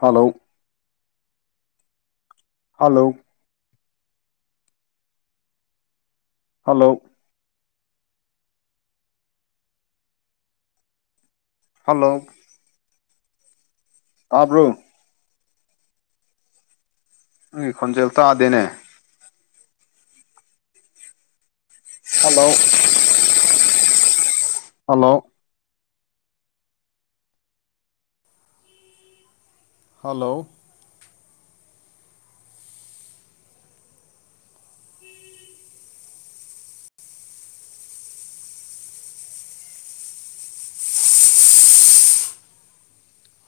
Hello hello hello hello ꯑꯥꯕ꯭ꯔꯣ ꯅꯪꯒꯤ ꯈꯣꯟꯖꯦꯜ ꯇꯥꯗꯦꯅꯦ hello hello hello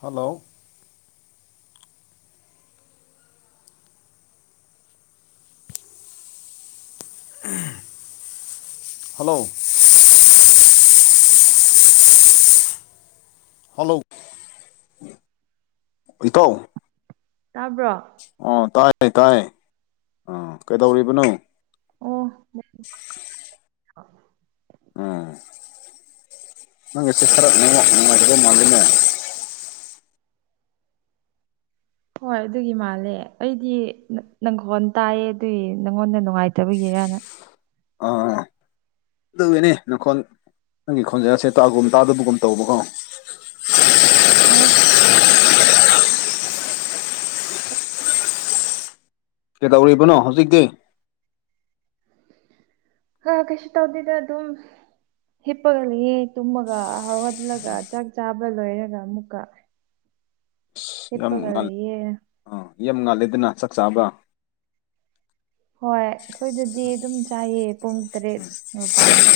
hello hello hello ꯏꯇꯥꯎ ꯇꯥꯕ꯭ꯔꯣ ꯑꯣ ꯇꯥꯏ ꯇꯥꯏ ꯑꯥ ꯀꯩꯗꯧꯔꯤꯕꯅꯣ ꯑꯣ ꯎꯝ ꯅꯪ ꯒꯤꯁꯦ ꯈꯔꯥ ꯏꯦꯠꯋꯥꯛ ꯅꯨꯡꯉꯥꯏꯇꯕ ꯃꯥꯜꯂꯤꯅꯦ ꯍꯣꯏ ꯑꯗꯨꯒꯤ ꯃꯥꯜꯂꯦ ꯑꯩꯗꯤ ꯅꯪꯈꯣꯟ ꯇꯥꯏꯌꯦ ꯑꯗꯨꯒꯤ ꯅꯪꯉꯣꯟꯗ ꯅꯨꯡꯉꯥꯏꯇꯕꯒꯤꯔꯅ ꯑ ꯑꯗꯨꯋꯅꯦ ꯅꯪꯈꯣꯟ ꯅꯪꯒꯤ ꯈꯣꯟꯖꯁꯦ ꯇꯥꯒꯨꯝ ꯇꯥꯗꯕꯒꯨꯝ ꯇꯧꯕꯀꯣ ꯑꯣ ꯀꯩꯗꯧꯔꯤꯕꯅꯣ ꯍꯧꯖꯤꯛꯇꯤ ꯑ ꯀꯩꯁ ꯇꯧꯗꯗ ꯑꯗꯨ ꯍꯤꯞꯄꯒ ꯂꯩꯍ ꯇꯨꯝꯃꯒ ꯍꯧꯒꯠꯂꯒ ꯆꯥꯛ ꯆꯥꯕ ꯂꯣꯏꯔꯒ ꯑꯃꯨꯛꯀ ꯑ ꯌꯥꯝ ꯍꯤꯞꯄꯒ ꯉꯥꯜꯂꯦ ꯂꯩꯌꯦ ꯑꯥ ꯌꯥꯝ ꯉꯥꯜꯂꯦꯗꯅ ꯆꯥꯛ ꯆꯥꯕ꯭ꯔ ꯍꯣꯏ ꯑꯩꯈꯣꯏꯗꯗꯤ ꯑꯗꯨꯝ ꯆꯥꯏꯑ ꯄꯨꯡ ꯇꯔꯦꯠ ꯃꯄꯥꯟꯗ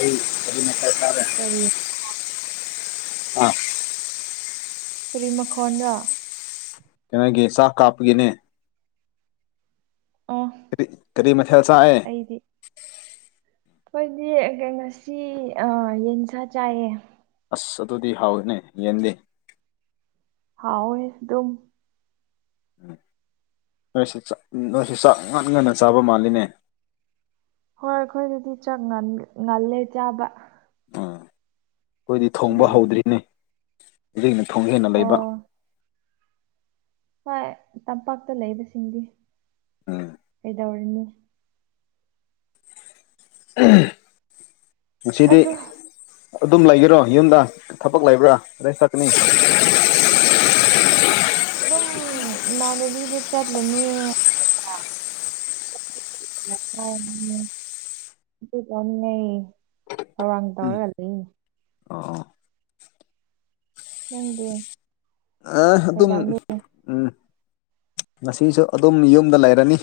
ꯑꯩ ꯀꯅꯠꯇꯥꯏ ꯇꯔꯦ ꯀꯔꯤ ꯑꯥ ꯀꯦꯔꯤ ꯃꯈꯣꯟꯅ ꯀꯩꯅꯣꯒꯤ ꯆꯥꯛ ꯀꯥꯞꯄꯒꯤꯅꯦ ꯑ ꯀꯔꯤ ꯀꯔꯤ ꯃꯊꯦꯜꯁꯑ ꯑꯩꯗꯤ ꯑꯩꯣꯏꯗꯤ ꯀꯩꯅꯣꯁꯤ ꯌꯦꯟꯁꯥ ꯆꯥꯏꯌꯦ ꯑꯁ ꯑꯗꯨꯗꯤ ꯍꯥꯎꯏꯅꯦ ꯌꯦꯟꯗꯦ ꯍꯥꯎ ꯑꯗꯨꯝ ꯅꯣꯏꯁꯨꯥꯛ ꯅꯣꯏꯁꯤ ꯆꯥꯛ ꯉꯟ ꯉꯟꯅ ꯆꯥꯕ ꯃꯥꯜꯂꯤꯅꯦ ꯍꯣꯏ ꯑꯩꯈꯣꯏꯗꯗꯤ ꯆ ꯉꯜꯂꯦ ꯆꯥꯕ ꯎꯝ ꯑꯩꯈꯣꯏꯗꯤ ꯊꯣꯡꯕ ꯑꯗꯒꯤ ꯍꯧꯗ꯭ꯔꯤꯅꯦ ꯍꯧꯩꯅ ꯊꯣꯡ ꯍꯦꯟꯅ ꯂꯩꯕ ꯑꯣ ꯍꯣꯏ ꯇꯝꯄꯥꯛꯇ ꯂꯩꯕꯁꯤꯡꯗꯤ ꯑ ꯇꯧꯔꯤꯅꯤ ꯑꯗꯨ ꯉꯅꯨꯡꯆꯗꯤ ꯑꯗꯨꯝ ꯂꯩꯒꯔꯣ ꯌꯨꯝꯗ ꯊꯕꯛ ꯂꯩꯕ꯭ꯔꯥ ꯑꯗꯩ ꯁꯛꯀꯅꯤ ꯑꯗꯨꯝ ꯏꯃꯥꯟꯅꯕꯤꯗ ꯆꯠꯂꯅꯤ [inaudible] ꯍꯧꯪ ꯎꯝ ꯇꯋꯥꯔꯒꯜꯂꯤ ꯑꯣ ꯅꯪꯗꯤꯦ ꯑ ꯑꯗꯨꯝ ꯎꯝ ꯉꯁꯤꯁꯨ ꯑꯗꯨꯝ ꯌꯨꯝꯗ ꯂꯩꯔꯅꯤ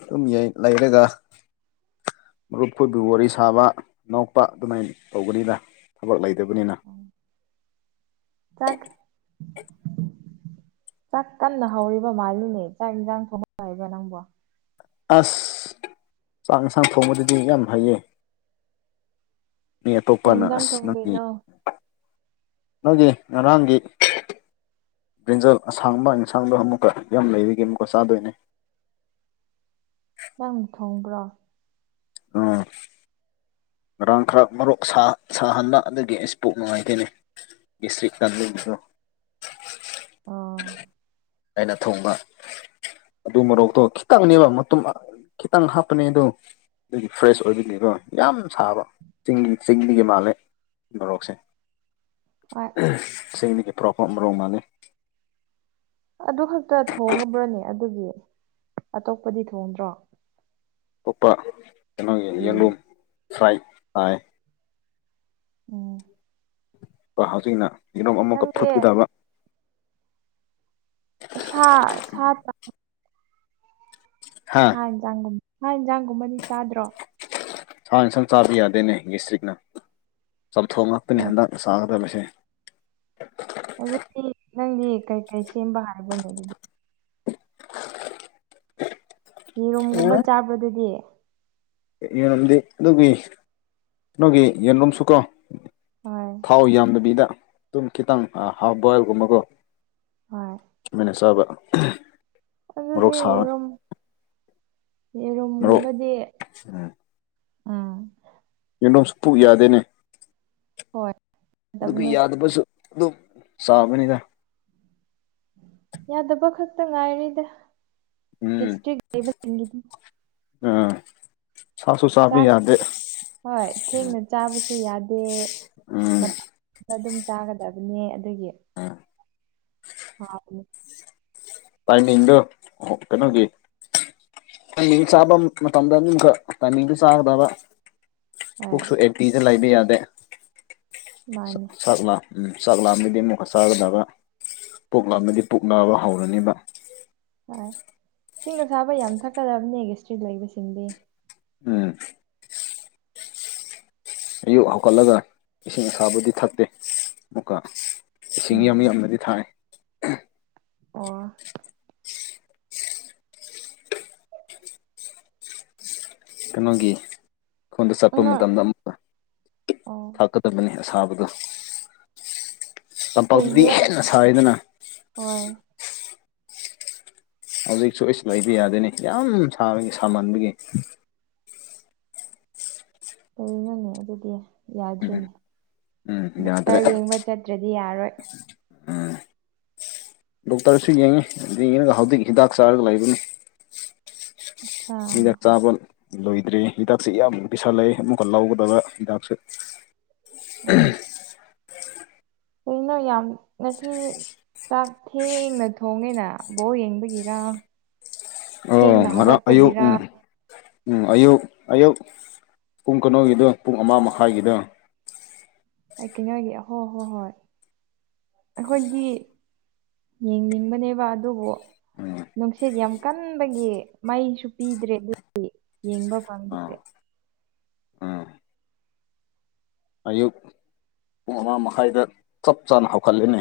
ꯑꯗꯨꯝ ꯂꯩꯔꯒ ꯃꯔꯨꯞꯈꯨꯣꯏꯕꯨ ꯋꯥꯔꯤ ꯁꯥꯕ ꯅꯣꯛꯄ ꯑꯗꯨꯃꯥꯏꯅ ꯇꯧꯒꯅꯤꯗ ꯊꯕꯛ ꯂꯩꯇꯕꯅꯤꯅ ꯆ [inaudible] ꯆꯥꯛ ꯀꯟꯅ ꯍꯧꯔꯤꯕ ꯃꯥꯜꯂꯤꯅꯦ ꯆꯥꯛ ꯌꯦꯟꯁꯥꯡ ꯊꯣꯡꯍꯏꯕ ꯅꯪꯕꯣ ꯑꯁ ꯆꯥꯛ ꯌꯦꯟꯁꯥꯡ ꯊꯣꯡꯕꯗꯗꯤ ꯌꯥꯝ ꯐꯩꯌꯦ ꯃꯤ ꯀꯩ ꯑꯇꯣꯞꯄꯅ ꯌꯦꯟꯁꯥꯡ ꯑꯁ ꯅꯪꯉ ꯊꯣꯡꯗꯣꯏꯅꯣ ꯅꯣꯏꯒꯤ ꯉꯔꯥꯡꯒꯤ ꯕ꯭ꯔꯤꯟꯖꯜ ꯑꯁꯥꯡꯕ ꯑꯃꯥꯡ ꯌꯦꯟꯁꯥꯡꯗꯣ ꯑꯃꯨꯛꯀ ꯌꯥꯝ ꯂꯩꯔꯤꯒꯦ ꯑꯃꯨꯛꯀ ꯆꯥꯗꯣꯏꯅꯦ ꯅꯪꯛ ꯊꯣꯡꯕ꯭ꯔꯣ ꯎꯝ ꯉꯔꯥꯡ ꯈꯔ ꯃꯔꯣꯛ ꯁꯥꯍꯟꯕ ꯑꯗꯨꯗꯒꯤ ꯏꯁꯄꯣꯛ ꯅꯨꯡꯉꯥꯏꯇꯣꯏꯅꯤ ꯁ ꯀꯣ ꯑꯣ ꯑꯩꯅ ꯊꯣꯡꯕ ꯑꯗꯨ ꯃꯔꯣꯛꯇꯣ ꯈꯤꯇꯪꯅꯦꯕ ꯃꯇ ꯈꯤꯇꯪ ꯍꯥꯞꯄꯅꯦ ꯑ ꯑꯗꯨ ꯑꯗꯒꯤ ꯐ꯭ꯔꯦꯁ ꯑꯣꯏꯕꯅꯦꯕ ꯌꯥꯝ ꯁꯥꯕ ꯆꯤꯡꯒꯤ ꯆꯤꯡꯗꯤꯒꯤ ꯃꯥꯜꯂꯦ ꯃꯣꯔꯣꯛꯁꯦ ꯍꯣꯏ ꯆꯦꯡꯅꯤꯒꯤ ꯄꯣꯔꯣꯛ ꯃꯔꯣꯔꯣꯛ ꯃꯥꯜꯂꯤꯦ ꯑꯗꯨ ꯈꯛꯇ ꯊꯣꯡꯉꯕ꯭ꯔꯅꯦ ꯑꯗꯨꯒꯤ ꯑꯇꯣꯞꯄꯗꯤ ꯊꯣꯡꯗ꯭ꯔꯣ ꯑꯇꯣꯞꯄ ꯀꯩꯅꯣꯒꯤ ꯎꯝ ꯌꯦꯟꯂꯣꯝ ꯁ꯭ꯔꯥꯏꯠ ꯇꯥꯏ ꯑꯣ ꯍꯧꯖꯤꯛꯅ ꯌꯦꯔꯣꯝ ꯑꯃꯨꯛꯀ ꯅꯪꯗꯤ ꯐꯨꯠꯀꯗꯕ ꯁꯥ ꯁꯥ ꯇ ꯍꯥ ꯊꯥ ꯏꯟꯖꯥꯡꯒꯨꯝ ꯊꯥ ꯌꯦꯟꯖꯥꯡꯒꯨꯝꯕꯗꯤ ꯆꯥꯗ꯭ꯔꯣ ꯁꯥꯅ ꯁꯝ ꯆꯥꯕ ꯌꯥꯗꯦꯅꯦ ꯗꯤꯁꯇ꯭ꯔꯤꯛꯅ ꯆꯝꯊꯣꯡ ꯉꯥꯛꯇꯅꯦ ꯑꯦ ꯍꯟꯗꯛꯅ ꯆꯥꯒꯗꯕꯁꯦ [inaudible] ꯑꯗꯨꯗꯤ ꯅꯪꯗꯤ ꯀꯩꯀꯩ ꯁꯦꯝꯕ ꯍꯥꯏꯕꯅꯦ ꯑꯗꯨꯗꯤ ꯌꯦꯔꯨꯝꯒꯨꯝꯕ ꯆꯥꯕꯗꯨꯗꯤ ꯌꯦꯟꯗꯤ ꯑꯗꯨꯒꯤ ꯅꯣꯏꯒꯤ ꯌꯦꯟꯂꯣꯝꯁꯨꯀꯣ ꯍꯣꯏ ꯊꯥꯎ ꯌꯥꯝꯗꯕꯤꯗ ꯑꯗꯨꯝ ꯈꯤꯇꯪ ꯍꯥꯞ ꯕꯣꯏꯜꯒꯨꯝꯕꯀꯣ ꯍꯣꯏ ꯁꯃꯥꯏꯅ ꯆꯥꯕ ꯃꯣꯔꯣꯛ ꯑꯗꯨꯗꯤ ꯁꯥꯕ ꯌꯦꯔꯨꯝ ꯌꯦꯔꯨꯝꯒꯨꯝꯕꯗꯤ ꯎ ꯎꯝ ꯌꯦꯗꯣꯁꯨꯄꯨ ꯌꯥꯗꯦꯅꯦ ꯍꯠ ꯑꯗꯨꯒ ꯌꯥꯗꯕꯁꯨ ꯑꯗꯨꯝ ꯆꯥꯕꯅꯤꯗ ꯌꯥꯗꯕꯣ ꯈꯛꯇꯪ ꯉꯥꯏꯔꯤꯗ ꯎꯝ ꯎꯝ ꯁꯥꯁꯨ ꯆꯕ ꯆꯥꯛ ꯌꯥꯗꯦ ꯍꯣꯏ ꯊꯦꯡꯅ ꯆꯥꯕꯁꯨ ꯌꯥꯗꯦ ꯎꯝ ꯃꯇꯝ ꯑꯗꯨꯝ ꯆꯥꯒꯗꯕꯅꯦ ꯑꯗꯨꯒꯤ ꯍꯥꯎꯕꯅꯦ ꯇꯥꯏꯅꯤꯡꯗꯣ ꯀꯩꯅꯣꯒꯤ ꯇ ꯆꯥꯕ ꯃꯇꯝꯗꯅꯤ ꯇꯁꯨ ꯆꯥꯒꯗꯕ ꯍꯣꯏ ꯄꯨꯛꯁꯨ ꯑꯦꯛꯛꯇꯤꯗ ꯂꯥꯏꯕ ꯌꯥꯗꯦ ꯃꯥꯅꯤ ꯁꯥꯛ ꯂꯥꯛꯑꯝꯃꯗꯤ ꯑꯃꯨꯛ ꯁꯥꯥꯒꯗꯒ ꯄꯣꯛ ꯂꯥꯛꯑꯝꯕꯗꯤ ꯄꯛꯅꯕ ꯍꯧꯔꯅꯤꯕ ꯍꯣꯏ ꯏꯁꯤꯡꯅ ꯁꯥꯥꯕ ꯌꯥꯝ ꯊꯛꯀꯗꯕꯅꯦꯒ ꯏꯁꯇ꯭ꯔꯤꯠ ꯂꯩꯕꯁꯤꯡꯗꯤ ꯎꯝ ꯑꯌꯨꯛ ꯍꯧꯒꯠꯂꯒ ꯏꯁꯤꯡ ꯑꯁꯥꯕꯨꯗꯤ ꯊꯛꯇꯦ ꯑꯃꯨꯛꯀ ꯏꯁꯤꯡ ꯌꯥꯝ ꯎꯝ ꯌꯥꯝꯅꯗꯤ ꯊꯥꯏ ꯑꯣ ꯀꯩꯅꯣꯒꯤꯈꯣꯟꯗ ꯆꯠꯄ ꯅꯪ ꯃꯇꯝꯗ ꯑꯃꯨꯛꯀ ꯑꯣ ꯊꯀꯠ ꯐꯖꯕꯅꯤ ꯑꯁꯥꯕꯗꯣ ꯇꯄꯥꯛꯇꯗꯤ ꯀꯩꯒꯤꯔꯥ ꯍꯦꯟꯅ ꯁꯥꯔꯤꯗꯅ ꯍꯣꯏ ꯍꯧꯖꯤꯛꯁꯨ ꯑꯩꯁ ꯂꯩꯕ ꯌꯥꯗꯣꯏꯅꯤ ꯌꯥꯝ ꯁꯥꯕꯒꯤ ꯁꯥꯃꯟꯕꯒꯤ ꯀꯩꯅꯅꯦ ꯑꯗꯨꯗꯤ ꯎꯝ ꯌꯥꯗ꯭ꯔꯤꯅꯦ ꯎꯝ ꯗꯣꯛꯇꯔ ꯌꯥꯗ꯭ꯔꯦ ꯌꯦꯡꯕ ꯆꯠꯇ꯭ꯔꯗꯤ ꯌꯥꯔꯣꯏ ꯎꯝ ꯗꯣꯛꯇꯔꯁꯨ ꯌꯦꯡꯉꯤ ꯌꯦꯡꯉꯉꯒ ꯍꯧꯖꯤꯛ ꯍꯤꯗꯥꯛ ꯆꯥꯔꯒ ꯂꯩꯕꯅꯤ ꯑꯠꯆꯥ ꯏꯗꯛꯇꯕ ꯂꯣꯏꯗ꯭ꯔꯔꯤ ꯍꯤꯗꯥꯛꯁꯦ ꯏꯌꯥꯝꯕ ꯄꯩꯁꯥꯂꯦ ꯑꯃꯨꯛꯀ ꯂꯧꯒꯗꯕ ꯍꯤꯗꯥꯛꯁꯦ ꯎꯝ ꯀꯅꯣ ꯌꯥꯝ ꯉꯁꯤ ꯆꯥꯛꯊꯦꯡꯅ ꯊꯣꯡꯉꯦꯅ ꯕꯣꯛ ꯌꯦꯡꯕꯒꯤꯔ ꯑ ꯃꯔꯝ ꯑꯌꯨ ꯎ ꯎꯝ ꯑꯌꯨꯛ ꯑꯌꯨꯛ ꯄꯨꯡ ꯀꯩꯅꯣꯒꯤꯗꯣ ꯄꯨꯡ ꯑꯃ ꯃꯈꯥꯏꯒꯤꯗꯣ ꯀꯅꯒ ꯍꯣ ꯍꯣ ꯍꯣꯏ ꯑꯩꯈꯣꯏꯒꯤ ꯌꯦꯡꯅꯤꯡꯕꯅꯦꯕ ꯑꯗꯨꯕꯨ ꯎꯝ ꯅꯨꯡꯁꯤꯠ ꯌꯥꯝ ꯀꯟꯕꯒꯤ ꯃꯩꯁꯨ ꯄꯤꯗ꯭ꯔꯦ ꯑꯗꯨꯗꯤ ꯌꯦꯡꯕ ꯑꯥ ꯄꯝꯗꯁꯦ ꯑꯥ ꯑꯌꯨꯛ ꯄꯨꯡ ꯑꯃꯥ ꯃꯈꯥꯏꯗ ꯆꯞ ꯆꯥꯅ ꯍꯧꯒꯠꯂꯦꯅꯦ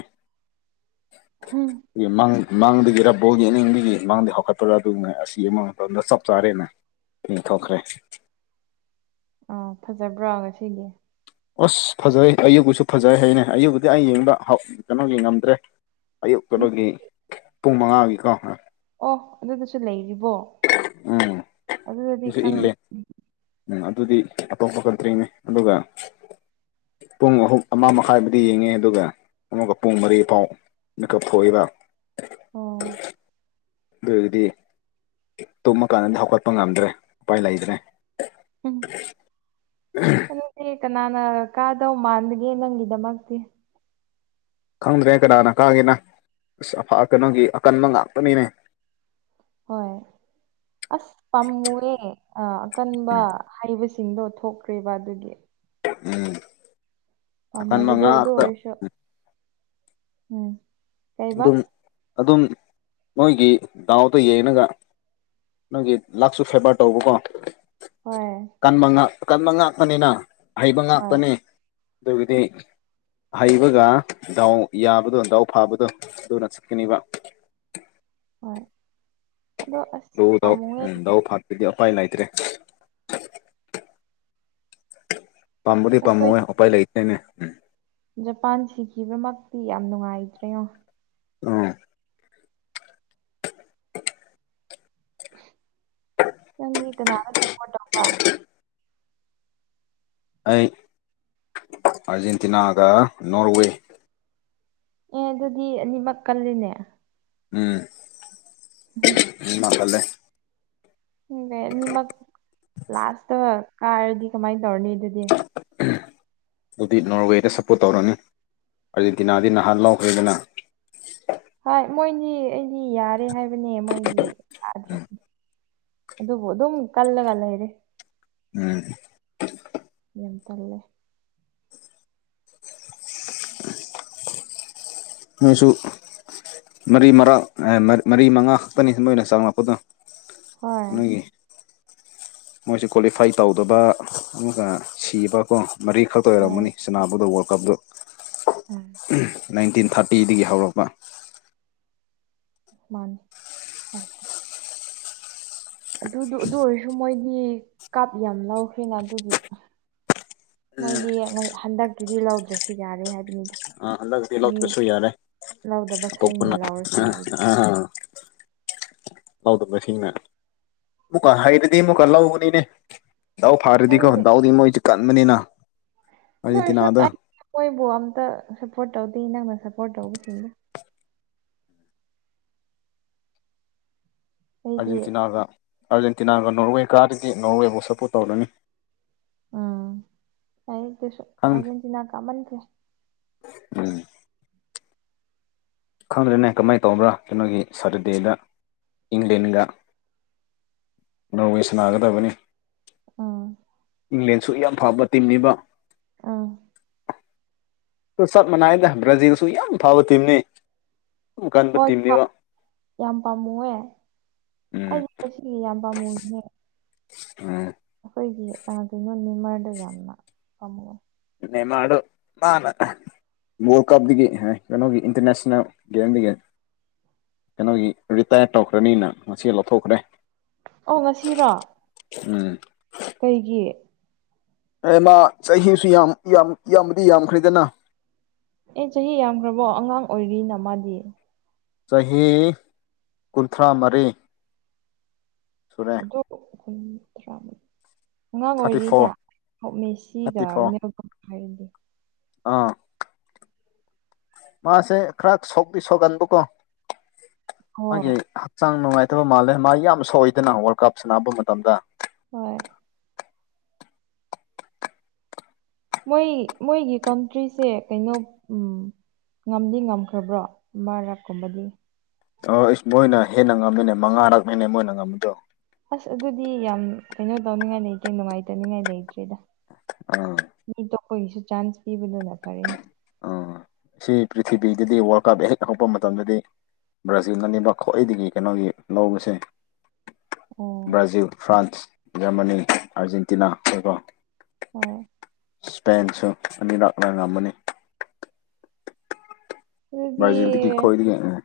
ꯍꯨꯝ ꯥꯃꯪ ꯃꯪꯗꯒꯤ ꯌꯦꯡ ꯕꯣꯜ ꯌꯦꯅꯤꯡꯕꯤ ꯃꯥꯡꯗ ꯍꯧꯒꯠꯄ꯭ꯔꯥ ꯑꯗꯨꯉꯩ ꯑꯁꯤ ꯃꯇꯝꯗ ꯆꯞ ꯆꯥꯔꯦꯅꯦ ꯌꯦꯡꯊꯣꯛꯈ꯭ꯔꯦ ꯑꯧ ꯐꯖꯕ꯭ꯔꯣ ꯉꯁꯤꯒꯤ ꯑꯁ ꯐꯖꯩ ꯑꯌꯨꯛꯎꯁꯨ ꯐꯖꯩ ꯍꯥꯏꯅꯦ ꯑꯌꯨꯕꯨꯇꯤ ꯑꯩ ꯌꯦꯡꯕ ꯍꯧ ꯌꯦꯡꯉꯝꯗ꯭ꯔꯦ ꯑꯌꯨꯛꯇꯣ ꯑꯌꯨꯛ ꯅꯣꯏꯒꯤ ꯄꯨꯡ ꯃꯪꯉꯥꯒꯤꯀꯣ ꯑꯣ ꯑꯗꯨꯗꯨꯁꯨ ꯂꯩꯔꯤꯕꯣ ꯑꯗꯨꯗꯗꯤ ꯈꯪꯗꯦ ꯑꯝ [inaudible] ꯑꯝ ꯑꯗꯨꯗꯤ ꯑꯇꯣꯞꯄ ꯀꯟꯇ꯭ꯔꯤꯅꯦ ꯑꯗꯨꯒ ꯄꯨꯡ ꯑꯍꯨꯝ ꯑꯃ ꯃꯈꯥꯏꯕꯨꯗꯤ ꯌꯦꯡꯉꯦ ꯑꯗꯨꯒ ꯑꯃꯨꯒ ꯄꯨꯡ ꯃꯔꯤ ꯐꯥꯎ ꯃꯤꯀꯞ ꯊꯣꯛꯏꯕ ꯑꯣ ꯑꯗꯨꯑꯣꯏꯗꯤ ꯇꯨꯝꯃ ꯀꯥꯟꯗ ꯍꯧꯒꯠꯄ ꯉꯝꯗ꯭ꯔꯦ ꯎꯄꯥꯏ ꯂꯩꯇ꯭ꯔꯦ ꯎꯝ [inaudible] ꯑꯗꯨꯅꯦ ꯀꯅꯥꯅ ꯀꯥꯗꯧ ꯃꯥꯟꯒꯦ ꯅꯪꯒꯤꯗꯃꯛꯇꯤ ꯈꯪꯗ꯭ꯔꯦ ꯀꯅꯥꯅ ꯀꯥꯒꯦꯅ ꯑꯁ ꯑꯐꯥ ꯀꯅꯥꯒꯤ ꯑꯀꯟꯕ ꯉꯥꯛꯇꯅꯤꯅꯦ ꯍꯣꯏ ꯑꯁ ꯄꯥꯝꯃꯨꯏꯑꯦ ꯑ ꯑꯀꯟꯕ ꯎꯝ ꯍꯩꯕꯁꯤꯡꯗꯣ ꯊꯣꯛꯈ꯭ꯔꯦꯕ ꯑꯗꯨꯒꯤ ꯎꯝ ꯑꯀꯟ ꯄꯝꯃꯨꯕꯗꯣ ꯑꯗꯨ ꯃꯉꯥꯛꯇ ꯑꯣꯏꯔꯁꯨ ꯎꯝ ꯀꯩꯕ ꯑꯗꯨꯝ ꯑꯗꯨꯝ ꯃꯣꯏꯒꯤ ꯗꯥꯎꯗꯣ ꯌꯦꯡꯉꯒ ꯅꯪꯒꯤ ꯂꯛꯁꯨ ꯐꯦꯕ꯭ꯔ ꯇꯧꯑꯣꯀꯣ ꯍꯣꯏ ꯀꯟꯕꯉꯥꯛ ꯀꯟꯕꯉꯥꯛ ꯇꯅꯤꯅ ꯍꯩꯕ ꯍꯣꯏ ꯉꯥꯛꯇꯅꯤ ꯑꯗꯨꯒꯤꯗꯤ ꯍꯩꯕꯒ ꯗꯥꯎ ꯌꯥꯕꯗꯣ ꯗꯥꯎ ꯐꯥꯕꯗꯣ ꯊꯨꯅ [inaudible] ꯍꯣꯏ ꯑꯗꯣ ꯑꯁ [inaudible] ꯄꯥꯝꯃꯨꯌꯦ ꯎꯝ ꯗꯧ ꯐꯥꯠꯄꯒꯤ ꯎꯄꯥꯏ ꯂꯩꯇ꯭ꯔꯦ ꯄꯥꯝꯕꯨꯗꯤ ꯑꯩꯈꯣꯏ ꯄꯥꯝꯃꯨꯏꯑꯦ ꯎꯄꯥꯏ ꯂꯩꯇꯦꯅꯦ ꯎꯝ ꯖꯄꯥꯟ ꯁꯤꯈꯤꯕꯃꯛꯇꯤ ꯌꯥꯝ ꯅꯨꯡꯉꯥꯏꯇ꯭ꯔꯦꯉꯣ [inaudible] ꯅꯪꯗꯤ ꯀꯅꯔ ꯁꯄ꯭ꯔꯣꯠ ꯇꯧꯕ ꯑꯩ ꯑ꯭ꯔꯖꯦꯟꯇꯤꯅꯥꯒ ꯅꯣꯔꯋꯦ ꯑꯦ ꯑꯗꯨꯗꯤ ꯑꯅꯤꯃꯛ ꯀꯜꯂꯤꯅꯦ ꯎꯝ ꯎꯝ, ꯑꯅꯤꯃꯛ ꯀꯜꯂꯦ ꯗꯦ ꯑꯅꯤꯃꯛ ꯂꯥꯁꯇ ꯀꯥꯔꯗꯤ ꯀꯃꯥꯏꯅ ꯇꯧꯔꯅꯤ ꯑꯗꯨꯗꯤ [inaudible] ꯑꯗꯨꯗꯤ ꯅꯣꯔꯋꯦꯗ ꯁꯞꯄꯣꯔꯠ ꯇꯧꯔꯅꯤ ꯑ꯭ꯔꯖꯦꯟꯇꯤꯅꯥꯗꯤ ꯅꯍꯥꯟ ꯂꯧꯔꯦꯗꯅ ꯍꯣꯏ ꯃꯣꯏꯗꯤ ꯑꯩꯗꯤ ꯌꯥꯔꯦ ꯍꯥꯏꯕꯅꯦ ꯃꯣꯏꯗꯤ ꯀꯥꯗ꯭ꯔꯦ ꯑꯗꯨꯕꯨ ꯑꯗꯨꯝ ꯀꯜꯂꯒ ꯂꯩꯔꯦ ꯑꯝ ꯌꯥꯝ ꯇꯜꯂꯦ ꯅꯣꯏꯁꯨ ꯃꯔꯤ ꯃꯔꯛ ꯃꯔꯤ ꯃꯉꯥ ꯈꯛꯇꯅꯦ ꯃꯣꯏꯅ ꯆꯪ ꯉꯛꯄꯗꯣ ꯍꯣꯏ ꯅꯣꯏꯒꯤ ꯃꯣꯏꯁꯨ ꯀ꯭ꯋꯥꯂꯤꯐꯥꯏ ꯇꯧꯗꯕ ꯑꯗꯨꯒ ꯁꯤꯕꯀꯣ ꯃꯔꯤꯈꯛꯇ ꯍꯣꯏ ꯑꯣꯏꯔꯝꯒꯅꯤ ꯁꯅꯥꯕꯨꯗ ꯋ꯭ꯔꯜ ꯀꯞꯇꯣ ꯎꯝ ꯑꯝ ꯅꯥꯏꯟꯇꯤꯟ ꯊ꯭ꯔꯠ ꯑꯩ ꯗꯒꯤ ꯍꯧꯔꯛꯄ ꯃꯥꯅꯦ ꯃꯅꯦ ꯑꯗꯨꯗꯨ ꯑꯗꯨ ꯑꯣꯏꯔꯁꯨ ꯃꯣꯏꯗꯤ ꯀꯥꯞ ꯌꯥꯝ ꯂꯧꯈ꯭ꯔꯦꯅ ꯑꯗꯨꯒꯤ ꯃꯣꯏꯗꯤ ꯍꯟꯗꯛꯀꯤꯗꯤ ꯂꯧꯗ꯭ꯔꯁꯨ ꯌꯥꯔꯦ ꯍꯥꯏꯕꯅꯤꯗ꯫ ꯑ ꯍꯂꯛꯗꯤ ꯃꯤ ꯂꯣꯛꯇꯔꯁꯨ ꯌꯥꯔꯦ ꯂꯧꯗꯕ ꯈꯔꯅ ꯑꯣꯞꯄꯅ__ ꯂꯧꯔꯁꯨ ꯌꯥꯏꯗ ꯑ ꯍ ꯂꯧꯗꯕꯅꯁꯤꯡꯅ ꯑꯃꯨꯛꯀ ꯍꯥꯏꯗꯗꯤ ꯑꯃꯨꯛꯀ ꯂꯧꯒꯅꯤꯅꯦ ꯗꯥꯎ ꯐꯥꯔꯗꯤꯀꯣ ꯅꯪꯗꯤ ꯗꯥꯎꯗꯤ ꯃꯣꯏꯁꯦ ꯀꯟꯕꯅꯤꯅ ꯑꯗꯨ ꯑꯥꯔꯖꯦꯟꯇꯤꯅꯥꯗ ꯑꯣꯏꯔꯁꯨ ꯃꯣꯏꯕꯨ ꯑꯝꯇ ꯁꯞꯄꯣꯔꯠ ꯇꯧꯗꯦ ꯅꯪꯅ ꯁꯞꯄꯣꯔꯠ ꯇꯧꯕꯁꯤꯡꯗ ꯑꯩꯗꯤ ꯑꯥꯔꯖꯦꯟꯇꯤꯅꯥꯒ ꯑꯥꯔꯖꯦꯟꯇꯤꯅꯥꯒ ꯅꯣꯔꯋꯦ ꯀꯥꯗꯗꯤ ꯅꯣꯔꯋꯦꯐꯥꯎ ꯁꯞꯄꯣꯔꯠ ꯇꯧꯔꯅꯤ꯫ ꯎꯝ ꯑꯩ ꯈꯪꯗꯦ ꯑꯔꯖꯦꯟꯇꯤꯅꯥ ꯀꯃꯟꯈꯔꯦ꯫ ꯎꯝ ꯈꯪꯗ꯭ꯔꯦꯅꯦ ꯀꯃꯥꯏꯅ ꯇꯧꯕ꯭ꯔꯥ ꯀꯩꯅꯣꯒꯤ ꯁꯇꯔꯗꯦꯗ ꯏꯪꯂꯦꯟꯒ__ ꯅꯣꯔꯋꯩ ꯁꯅꯥꯒꯗꯕꯅꯤ꯫ ꯑꯥ ꯏꯪꯂꯦꯟꯁꯨ ꯌꯥꯝ ꯐꯕ ꯇꯤꯝꯅꯤꯕ꯫ ꯑꯥ ꯆꯠ ꯃꯅꯥꯏꯗ ꯕ꯭ꯔꯥꯖꯤꯜꯁꯨ ꯌꯥꯝ ꯐꯕ ꯇꯤꯝꯅꯤ꯫ ꯌꯥꯝ ꯀꯟꯕ ꯍꯣꯏ ꯍꯣ ꯇꯤꯝꯅꯦꯕ ꯌꯥꯝ ꯄꯥꯝꯃꯨꯑꯦ ꯎꯝ ꯑꯩꯗꯤ ꯉꯁꯤꯗꯤ ꯌꯥꯝ ꯄꯥꯝꯃꯨꯅꯦ ꯎꯝ ꯑꯩꯈꯣꯏꯒꯤ ꯀꯩꯅꯣ ꯅꯤꯃꯔꯗ ꯌꯥꯝꯅ ꯄꯥꯝꯃꯦ꯫ ꯅꯦꯃꯔꯗꯣ ꯃꯥꯅ__ ꯋꯥꯔꯜ ꯀꯞꯇꯒꯤ ꯀꯩꯅꯣꯒꯤ ꯏꯟꯇꯔꯅꯦꯁꯅꯦꯜ ꯒꯦꯝꯗꯒꯤ__ ꯀꯩꯅꯣꯒꯤ ꯔꯤꯇꯥꯌꯔ ꯇꯧꯈ꯭ꯔꯅꯤꯅ ꯉꯁꯤ ꯂꯧꯊꯣꯛꯈ꯭ꯔꯦ꯫ ꯑꯣ ꯉꯁꯤꯔꯣ ꯎꯝ ꯀꯩꯒꯤ ꯃꯥ ꯆꯍꯤꯁꯨ ꯌꯥꯝ ꯌꯥꯝ ꯏꯕꯗꯤ ꯌꯥꯝꯈ꯭ꯔꯦꯗꯅ꯫ ꯑꯦ ꯆꯍꯤ ꯌꯥꯝꯈ꯭ꯔꯕꯣ ꯑꯉꯥꯡ ꯑꯣꯏꯔꯤꯅ ꯃꯥꯗꯤ꯫ ꯆꯍꯤ ꯀꯨꯟꯊ꯭ꯔꯥ ꯃꯔꯤ꯫ ꯍꯨꯟꯗ꯭ꯔꯥ ꯑꯉꯥꯡ ꯊꯥꯔꯇꯤ ꯐꯣꯔ ꯑꯣꯏꯔꯤꯅ ꯍꯧꯃꯤ ꯊꯥꯔꯇꯤ ꯐꯣꯔ ꯁꯤꯒꯅꯦꯜꯒ ꯍꯥꯏꯔꯗꯤ ꯑꯥ ꯃꯥꯁꯦ ꯈꯔ ꯁꯣꯛꯄꯤꯤ ꯁꯣꯛꯒꯟꯕꯀꯣ ꯃꯥꯒꯤ ꯍꯣꯏ ꯍꯛꯆꯥꯡ ꯅꯨꯡꯉꯥꯏꯇꯕ ꯃꯥꯜꯂꯦ ꯃꯥ ꯌꯥꯝ ꯁꯣꯛꯏꯗꯅ ꯋꯥꯔꯜ ꯀꯞ ꯁꯥꯟꯅꯕ ꯃꯇꯝꯗ꯫ ꯍꯣꯏ ꯃꯣꯏ ꯃꯣꯏꯒꯤ ꯀꯟꯇ꯭ꯔꯤꯁꯦ ꯀꯩꯅꯣ ꯉꯝꯗꯤ ꯉꯝꯈ꯭ꯔꯕ꯭ꯔꯣ ꯃꯔꯔꯛ ꯀꯨꯝꯕꯗꯤ ꯑ ꯏꯁꯁ ꯃꯣꯏꯅ ꯍꯦꯟꯅ ꯉꯝꯃꯤꯅꯦ ꯃꯉꯥꯔꯛꯅꯤꯅꯦ ꯃꯣꯏꯅ ꯉꯝꯕꯗꯣ ꯑꯁ ꯑꯗꯨꯗꯤ ꯌꯥꯝ ꯀꯩꯅꯣ ꯇꯧꯅꯤꯡꯉꯥꯏ ꯂꯩꯇ꯭ꯔꯦ ꯅꯨꯡꯉꯥꯏꯇꯅꯤꯡꯉꯥꯏ ꯂꯩꯇ꯭ꯔꯦꯗ ꯎꯝ ꯃꯤ ꯇꯣ ꯑꯩꯈꯣꯏꯒꯤꯁꯨ ꯆꯥꯟꯁ ꯄꯤꯕꯗꯨꯅ ꯐꯔꯦꯅ ꯎꯝ ꯁꯤ ꯄ꯭ꯔꯤꯊꯤꯕꯤꯗꯗꯤ ꯋꯥꯔꯜ ꯀꯞ ꯍꯦꯛ ꯊꯣꯛꯔꯛꯄ ꯃꯇꯝꯗꯗꯤ__ ꯕ꯭ꯔꯥꯖꯤꯜꯅꯅꯤꯕ ꯈ꯭ꯋꯥꯍꯏꯗꯒꯤ ꯀꯩꯅꯣꯒꯤ ꯅꯣꯡꯁꯦ ꯑꯣ ꯕ꯭ꯔꯥꯖꯤꯜ ꯐ꯭ꯔꯥꯟꯁ ꯖꯔꯃꯅꯤ ꯑꯥꯔꯖꯦꯟꯇꯤꯅꯥ ꯑꯗꯨꯒ ꯍꯣꯏ ꯏꯁꯄꯦꯟꯁꯨ ꯑꯅꯤ ꯂꯛꯅ ꯉꯝꯃꯅꯤ ꯕ꯭ꯔꯥꯖꯤꯜꯗꯤ ꯑꯗꯨꯗꯤ ꯈꯋꯥꯏꯗꯒꯤ ꯑꯥ__